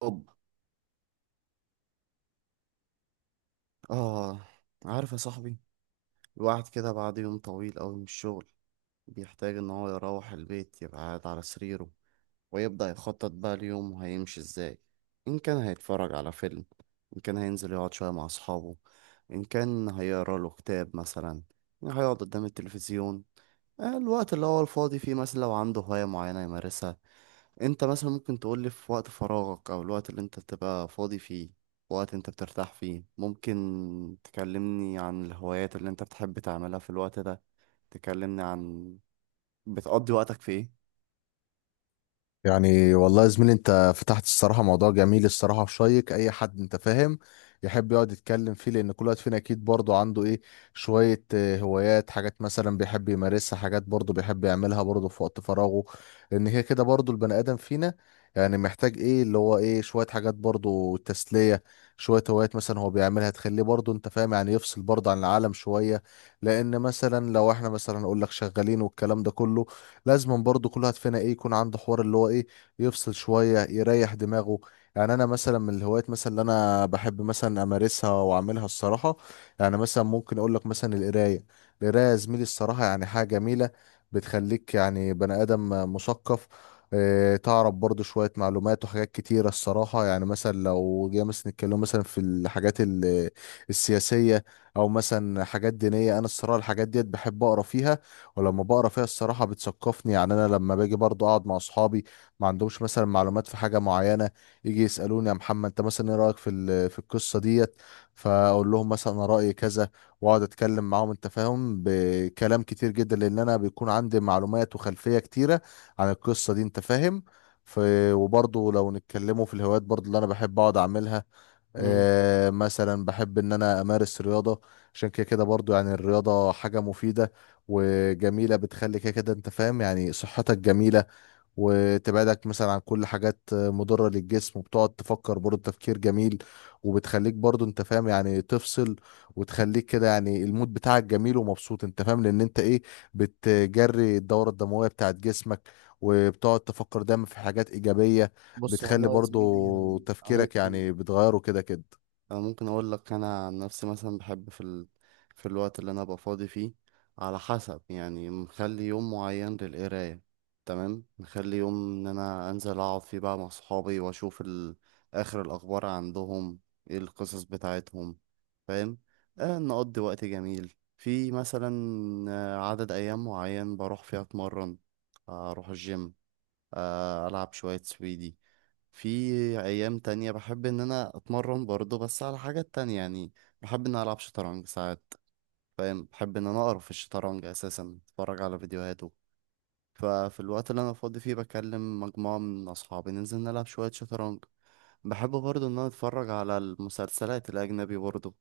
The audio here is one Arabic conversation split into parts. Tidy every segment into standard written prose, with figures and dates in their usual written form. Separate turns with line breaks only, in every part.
طب، آه، عارف يا صاحبي، الواحد كده بعد يوم طويل أوي من الشغل بيحتاج إن هو يروح البيت يبقى قاعد على سريره ويبدأ يخطط بقى ليومه هيمشي إزاي، إن كان هيتفرج على فيلم، إن كان هينزل يقعد شوية مع أصحابه، إن كان هيقرا له كتاب مثلا، هيقعد قدام التلفزيون. آه، الوقت اللي هو الفاضي فيه مثلا لو عنده هواية معينة يمارسها. انت مثلا ممكن تقولي في وقت فراغك او الوقت اللي انت بتبقى فاضي فيه، وقت انت بترتاح فيه، ممكن تكلمني عن الهوايات اللي انت بتحب تعملها في الوقت ده. تكلمني عن بتقضي وقتك في ايه؟
يعني والله يا زميلي انت فتحت الصراحة موضوع جميل الصراحة وشيق. اي حد انت فاهم يحب يقعد يتكلم فيه، لان كل واحد فينا اكيد برضه عنده ايه شوية هوايات، حاجات مثلا بيحب يمارسها، حاجات برضه بيحب يعملها برضه في وقت فراغه. لان هي كده برضه البني ادم فينا يعني محتاج ايه اللي هو ايه شوية حاجات برضه تسلية، شوية هوايات مثلا هو بيعملها تخليه برضه انت فاهم يعني يفصل برضه عن العالم شوية. لان مثلا لو احنا مثلا اقول لك شغالين والكلام ده كله، لازما برضو كل واحد فينا ايه يكون عنده حوار اللي هو ايه يفصل شوية يريح دماغه. يعني انا مثلا من الهوايات مثلا اللي انا بحب مثلا امارسها واعملها الصراحة، يعني مثلا ممكن اقول لك مثلا القراية. القراية يا زميلي الصراحة يعني حاجة جميلة، بتخليك يعني بني ادم مثقف. تعرف برضو شوية معلومات وحاجات كتيرة الصراحة. يعني مثلا لو جينا مثلا نتكلم مثلا في الحاجات السياسية، أو مثلا حاجات دينية، أنا الصراحة الحاجات ديت بحب أقرأ فيها. ولما بقرا فيها الصراحه بتثقفني، يعني انا لما باجي برضو اقعد مع اصحابي ما عندهمش مثلا معلومات في حاجه معينه، يجي يسالوني يا محمد انت مثلا ايه رايك في في القصه ديت، فاقول لهم مثلا انا رايي كذا، واقعد اتكلم معاهم انت فاهم بكلام كتير جدا، لان انا بيكون عندي معلومات وخلفيه كتيره عن القصه دي انت فاهم. ف... وبرضه لو نتكلموا في الهوايات برضه اللي انا بحب اقعد اعملها،
مم.
مثلا بحب ان انا امارس رياضة. عشان كده كده برضو يعني الرياضة حاجة مفيدة وجميلة، بتخلي كده كده انت فاهم يعني صحتك جميلة، وتبعدك مثلا عن كل حاجات مضرة للجسم، وبتقعد تفكر برضو تفكير جميل، وبتخليك برضو انت فاهم يعني تفصل، وتخليك كده يعني المود بتاعك جميل ومبسوط، انت فاهم لان انت ايه بتجري الدورة الدموية بتاعت جسمك، وبتقعد تفكر دايما في حاجات إيجابية،
بص
بتخلي
والله يا زميلي،
برضو
يعني أنا
تفكيرك
ممكن
يعني بتغيره كده كده.
أنا ممكن أقول لك، أنا عن نفسي مثلا بحب في الوقت اللي أنا أبقى فاضي فيه، على حسب، يعني مخلي يوم معين للقراية، تمام، مخلي يوم إن أنا أنزل أقعد فيه بقى مع صحابي وأشوف آخر الأخبار عندهم، إيه القصص بتاعتهم، فاهم؟ آه، نقضي وقت جميل في مثلا، آه، عدد أيام معين بروح فيها أتمرن، آه، أروح الجيم، آه، ألعب شوية سويدي. في ايام تانية بحب ان انا اتمرن برضه بس على حاجات تانية، يعني بحب ان انا العب شطرنج ساعات، فاهم؟ بحب ان انا اقرا في الشطرنج اساسا، اتفرج على فيديوهاته. ففي الوقت اللي انا فاضي فيه بكلم مجموعة من اصحابي ننزل نلعب شوية شطرنج. بحب برضه ان انا اتفرج على المسلسلات الاجنبي برضه،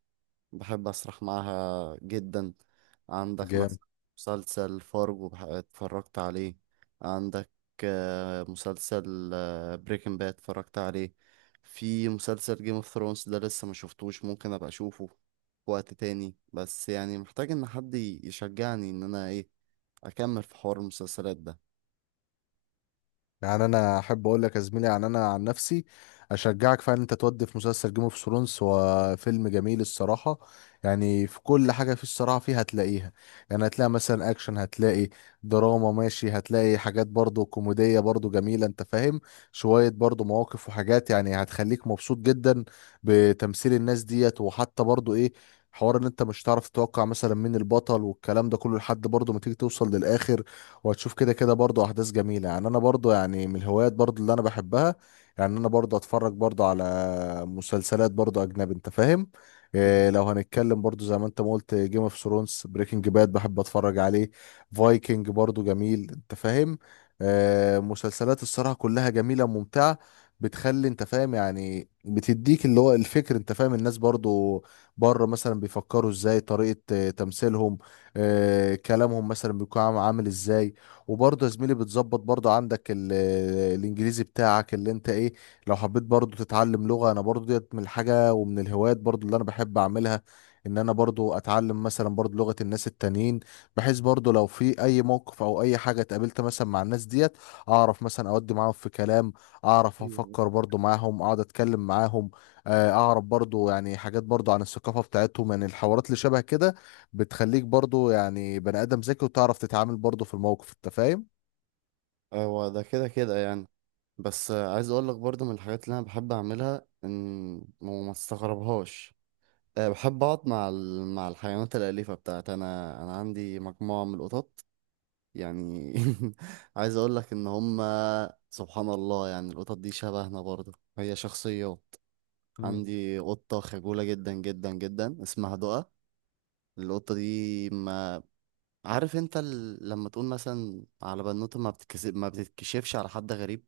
بحب أسرح معاها جدا. عندك
جامد.
مثلا مسلسل فارجو اتفرجت عليه، عندك آه، مسلسل آه، بريكنج باد اتفرجت عليه. في مسلسل جيم اوف ثرونز ده لسه ما شفتوش، ممكن ابقى اشوفه في وقت تاني، بس يعني محتاج ان حد يشجعني ان انا ايه، اكمل في حوار المسلسلات ده.
يعني انا احب اقول لك يا زميلي يعني انا عن نفسي اشجعك فعلا انت تودي في مسلسل جيم اوف ثرونز، هو فيلم جميل الصراحه. يعني في كل حاجه في الصراحه فيه هتلاقيها، يعني هتلاقي مثلا اكشن، هتلاقي دراما، ماشي، هتلاقي حاجات برضو كوميديه برضو جميله انت فاهم، شويه برضو مواقف وحاجات يعني هتخليك مبسوط جدا بتمثيل الناس ديت، وحتى برضو ايه حوار ان انت مش هتعرف تتوقع مثلا مين البطل والكلام ده كله لحد برضو ما تيجي توصل للاخر، وهتشوف كده كده برضو احداث جميله. يعني انا برضو يعني من الهوايات برضو اللي انا بحبها، يعني انا برضو اتفرج برضو على مسلسلات برضو اجنبي انت فاهم.
مم.
إيه لو هنتكلم برضو زي ما انت ما قلت، جيم اوف ثرونز، بريكنج باد بحب اتفرج عليه، فايكنج برضو جميل انت فاهم. آه، مسلسلات الصراحه كلها جميله ممتعه، بتخلي انت فاهم يعني بتديك اللي هو الفكر انت فاهم. الناس برضو بره مثلا بيفكروا ازاي، طريقة تمثيلهم، كلامهم مثلا بيكون عامل ازاي. وبرضه يا زميلي بتظبط برضه عندك الانجليزي بتاعك اللي انت ايه. لو حبيت برضه تتعلم لغة، انا برضه ديت من الحاجة ومن الهوايات برضه اللي انا بحب اعملها، ان انا برضه اتعلم مثلا برضه لغة الناس التانيين، بحيث برضه لو في اي موقف او اي حاجة اتقابلت مثلا مع الناس ديت اعرف مثلا اودي معاهم في كلام، اعرف افكر
ايوه.
برضه معاهم اقعد اتكلم معاهم، اعرف برضه يعني حاجات برضه عن الثقافة بتاعتهم، يعني الحوارات اللي شبه كده بتخليك برضو يعني بني ادم ذكي وتعرف تتعامل برضو في الموقف انت فاهم.
أيوة. هو ده كده كده يعني. بس آه، عايز اقول لك برضه من الحاجات اللي انا بحب اعملها ان وما استغربهاش، أه، بحب أقعد مع مع الحيوانات الأليفة بتاعتي. أنا أنا عندي مجموعة من القطط، يعني عايز أقول لك إن هما سبحان الله، يعني القطط دي شبهنا برضه، هي شخصيات.
مم.
عندي قطة خجولة جدا جدا جدا اسمها دقة. القطة دي ما، عارف أنت لما تقول مثلا على بنوتة ما بتتكسب، ما بتتكشفش على حد غريب،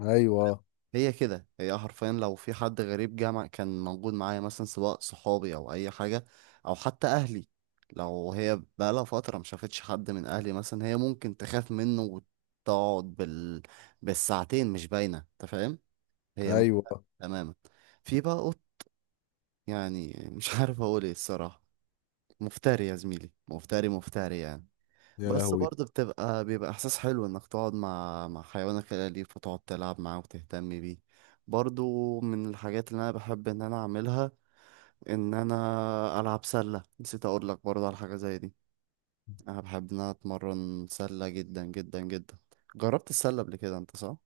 ايوه.
هي كده، هي حرفيا لو في حد غريب جه كان موجود معايا مثلا، سواء صحابي او اي حاجه او حتى اهلي، لو هي بقالها فتره ما شافتش حد من اهلي مثلا، هي ممكن تخاف منه وتقعد بالساعتين مش باينه، انت فاهم؟ هي م...
ايوه.
تماما. في بقى قط، يعني مش عارف اقول ايه الصراحه، مفتري يا زميلي، مفتري مفتري يعني.
يا
بس
لهوي.
برضه بيبقى احساس حلو انك تقعد مع حيوانك الاليف وتقعد تلعب معاه وتهتم بيه برضه. من الحاجات اللي انا بحب ان انا اعملها ان انا العب سله، نسيت اقول لك برضه على حاجه زي دي. انا بحب ان انا اتمرن سله جدا جدا جدا. جربت السله قبل كده انت صح؟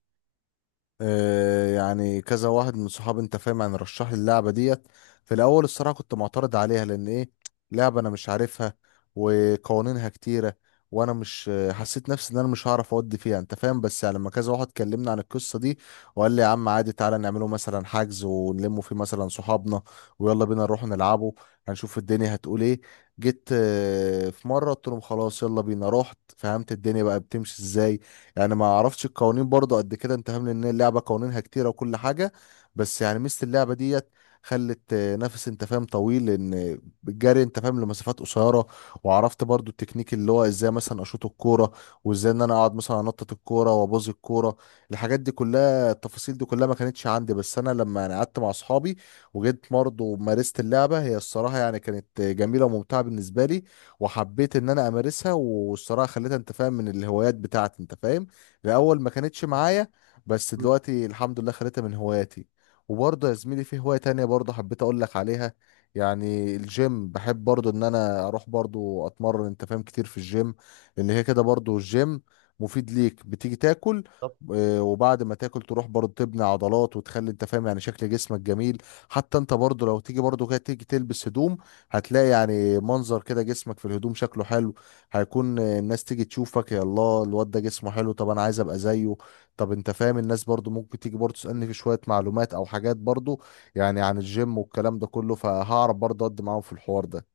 يعني كذا واحد من صحابي انت فاهم يعني رشح لي اللعبه ديت. في الاول الصراحه كنت معترض عليها لان ايه، لعبه انا مش عارفها وقوانينها كتيره، وانا مش حسيت نفسي ان انا مش هعرف اودي فيها انت فاهم. بس يعني لما كذا واحد كلمنا عن القصه دي وقال لي يا عم عادي تعالى نعمله مثلا حجز ونلمه فيه مثلا صحابنا ويلا بينا نروح نلعبه، هنشوف الدنيا هتقول ايه. جيت في مره قلت لهم خلاص يلا بينا، رحت فهمت الدنيا بقى بتمشي ازاي. يعني ما اعرفش القوانين برضه قد كده انت فاهم لان اللعبه قوانينها كتيره وكل حاجه، بس يعني ميزه اللعبه ديت خلت نفس انت فاهم طويل، لان بالجري انت فاهم لمسافات قصيره. وعرفت برضو التكنيك اللي هو ازاي مثلا اشوط الكوره، وازاي ان انا اقعد مثلا انطط الكوره وابوظ الكوره. الحاجات دي كلها التفاصيل دي كلها ما كانتش عندي، بس انا لما يعني قعدت مع اصحابي وجيت برضه ومارست اللعبه، هي الصراحه يعني كانت جميله وممتعه بالنسبه لي، وحبيت ان انا امارسها، والصراحه خليتها انت فاهم من الهوايات بتاعتي انت فاهم. الاول ما كانتش معايا، بس
مم.
دلوقتي الحمد لله خليتها من هواياتي. وبرضه يا زميلي في هواية تانية برضه حبيت اقول لك عليها، يعني الجيم بحب برضه ان انا اروح برضه اتمرن انت فاهم كتير في الجيم. لان هي كده برضه الجيم مفيد ليك، بتيجي تاكل،
طب
وبعد ما تاكل تروح برضه تبني عضلات، وتخلي انت فاهم يعني شكل جسمك جميل. حتى انت برضه لو تيجي برضه كده تيجي تلبس هدوم، هتلاقي يعني منظر كده جسمك في الهدوم شكله حلو، هيكون الناس تيجي تشوفك يا الله الواد ده جسمه حلو طب انا عايز ابقى زيه. طب انت فاهم الناس برضو ممكن تيجي برضو تسألني في شوية معلومات او حاجات برضو يعني عن الجيم والكلام ده كله، فهعرف برضو اقدم معاهم في الحوار ده.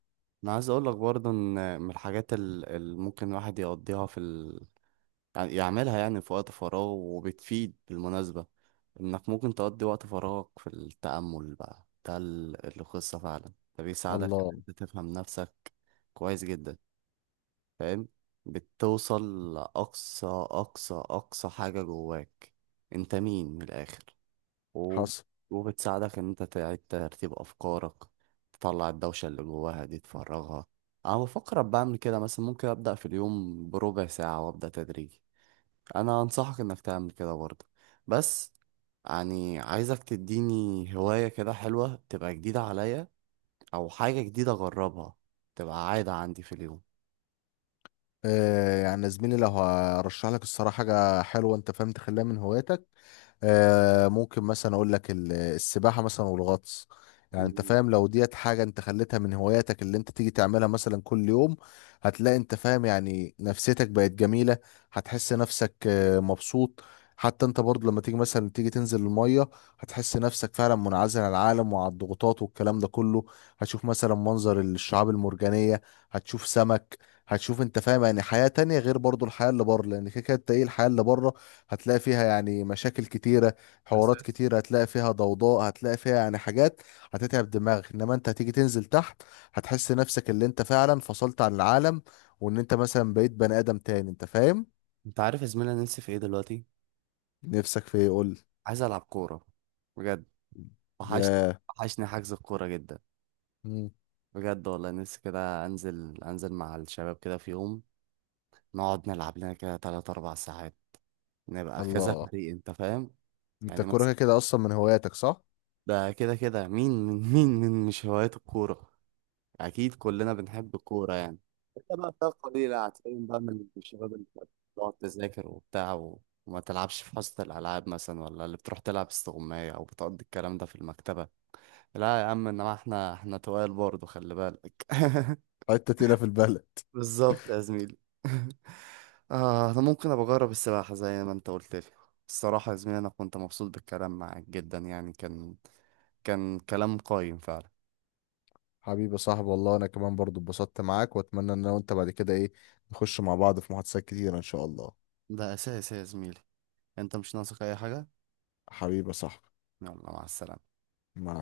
انا عايز اقول لك برضه ان من الحاجات اللي ممكن الواحد يقضيها في، يعني يعملها يعني في وقت فراغه وبتفيد بالمناسبة، إنك ممكن تقضي وقت فراغك في التأمل بقى. ده القصة فعلا، ده بيساعدك
الله.
إن أنت تفهم نفسك كويس جدا، فاهم؟ بتوصل لأقصى أقصى أقصى حاجة جواك، أنت مين من الآخر، و...
حصل.
وبتساعدك إن أنت تعيد ترتيب أفكارك، تطلع الدوشة اللي جواها دي تفرغها. أنا بفكر أبقى أعمل كده مثلا، ممكن أبدأ في اليوم بربع ساعة وأبدأ تدريجي. انا انصحك انك تعمل كده برضه. بس يعني عايزك تديني هواية كده حلوة تبقى جديدة عليا، او حاجة جديدة اجربها تبقى عادة عندي في اليوم.
آه يعني يا زميلي لو هرشح لك الصراحة حاجة حلوة انت فاهم تخليها من هواياتك، ممكن مثلا اقول لك السباحه مثلا والغطس. يعني انت
مم.
فاهم لو ديت حاجه انت خليتها من هواياتك اللي انت تيجي تعملها مثلا كل يوم، هتلاقي انت فاهم يعني نفسيتك بقت جميله، هتحس نفسك مبسوط. حتى انت برضه لما تيجي مثلا تيجي تنزل الميه، هتحس نفسك فعلا منعزل عن العالم وعن الضغوطات والكلام ده كله. هتشوف مثلا منظر الشعاب المرجانيه، هتشوف سمك، هتشوف انت فاهم يعني حياه تانية غير برضه الحياه اللي بره. لان كده كده انت ايه الحياه اللي بره هتلاقي فيها يعني مشاكل كتيرة،
بس
حوارات كتيرة، هتلاقي فيها ضوضاء، هتلاقي فيها يعني حاجات هتتعب دماغك. انما انت هتيجي تنزل تحت هتحس نفسك اللي انت فعلا فصلت عن العالم، وان انت مثلا بقيت بني ادم تاني انت فاهم.
انت عارف يا زميلي انا نفسي في ايه دلوقتي؟
نفسك في ايه قول لي.
عايز العب كورة، بجد. وحشني،
يا.
وحشني حجز الكورة جدا،
مم.
بجد والله. نفسي كده انزل، انزل مع الشباب كده في يوم، نقعد نلعب لنا كده 3 4 ساعات، نبقى كذا
الله.
فريق، انت فاهم؟
انت
يعني
كوره
مثلا
كده اصلا من هواياتك صح؟
ده كده كده، مين مين مين مين مش هوايته الكورة؟ اكيد كلنا بنحب الكوره يعني، الا بقى فئه قليله هتلاقيهم بقى من الشباب اللي بتقعد تذاكر وبتاع و... وما تلعبش في حصه الالعاب مثلا، ولا اللي بتروح تلعب استغمايه او بتقضي الكلام ده في المكتبه. لا يا عم، انما احنا تقال برضه، خلي بالك
حتة تقيلة في البلد.
بالظبط يا زميلي آه انا ممكن ابقى اجرب السباحه زي ما انت قلت لي. الصراحه يا زميلي انا كنت مبسوط بالكلام معاك جدا، يعني كان كلام قايم فعلا.
حبيبي يا صاحبي، والله انا كمان برضو اتبسطت معاك، واتمنى ان انا وانت بعد كده ايه نخش مع بعض في محادثات كتيرة ان شاء الله.
ده اساسي يا زميلي، انت مش ناقصك اي حاجه.
حبيبي يا صاحبي.
يلا، مع السلامه.
مع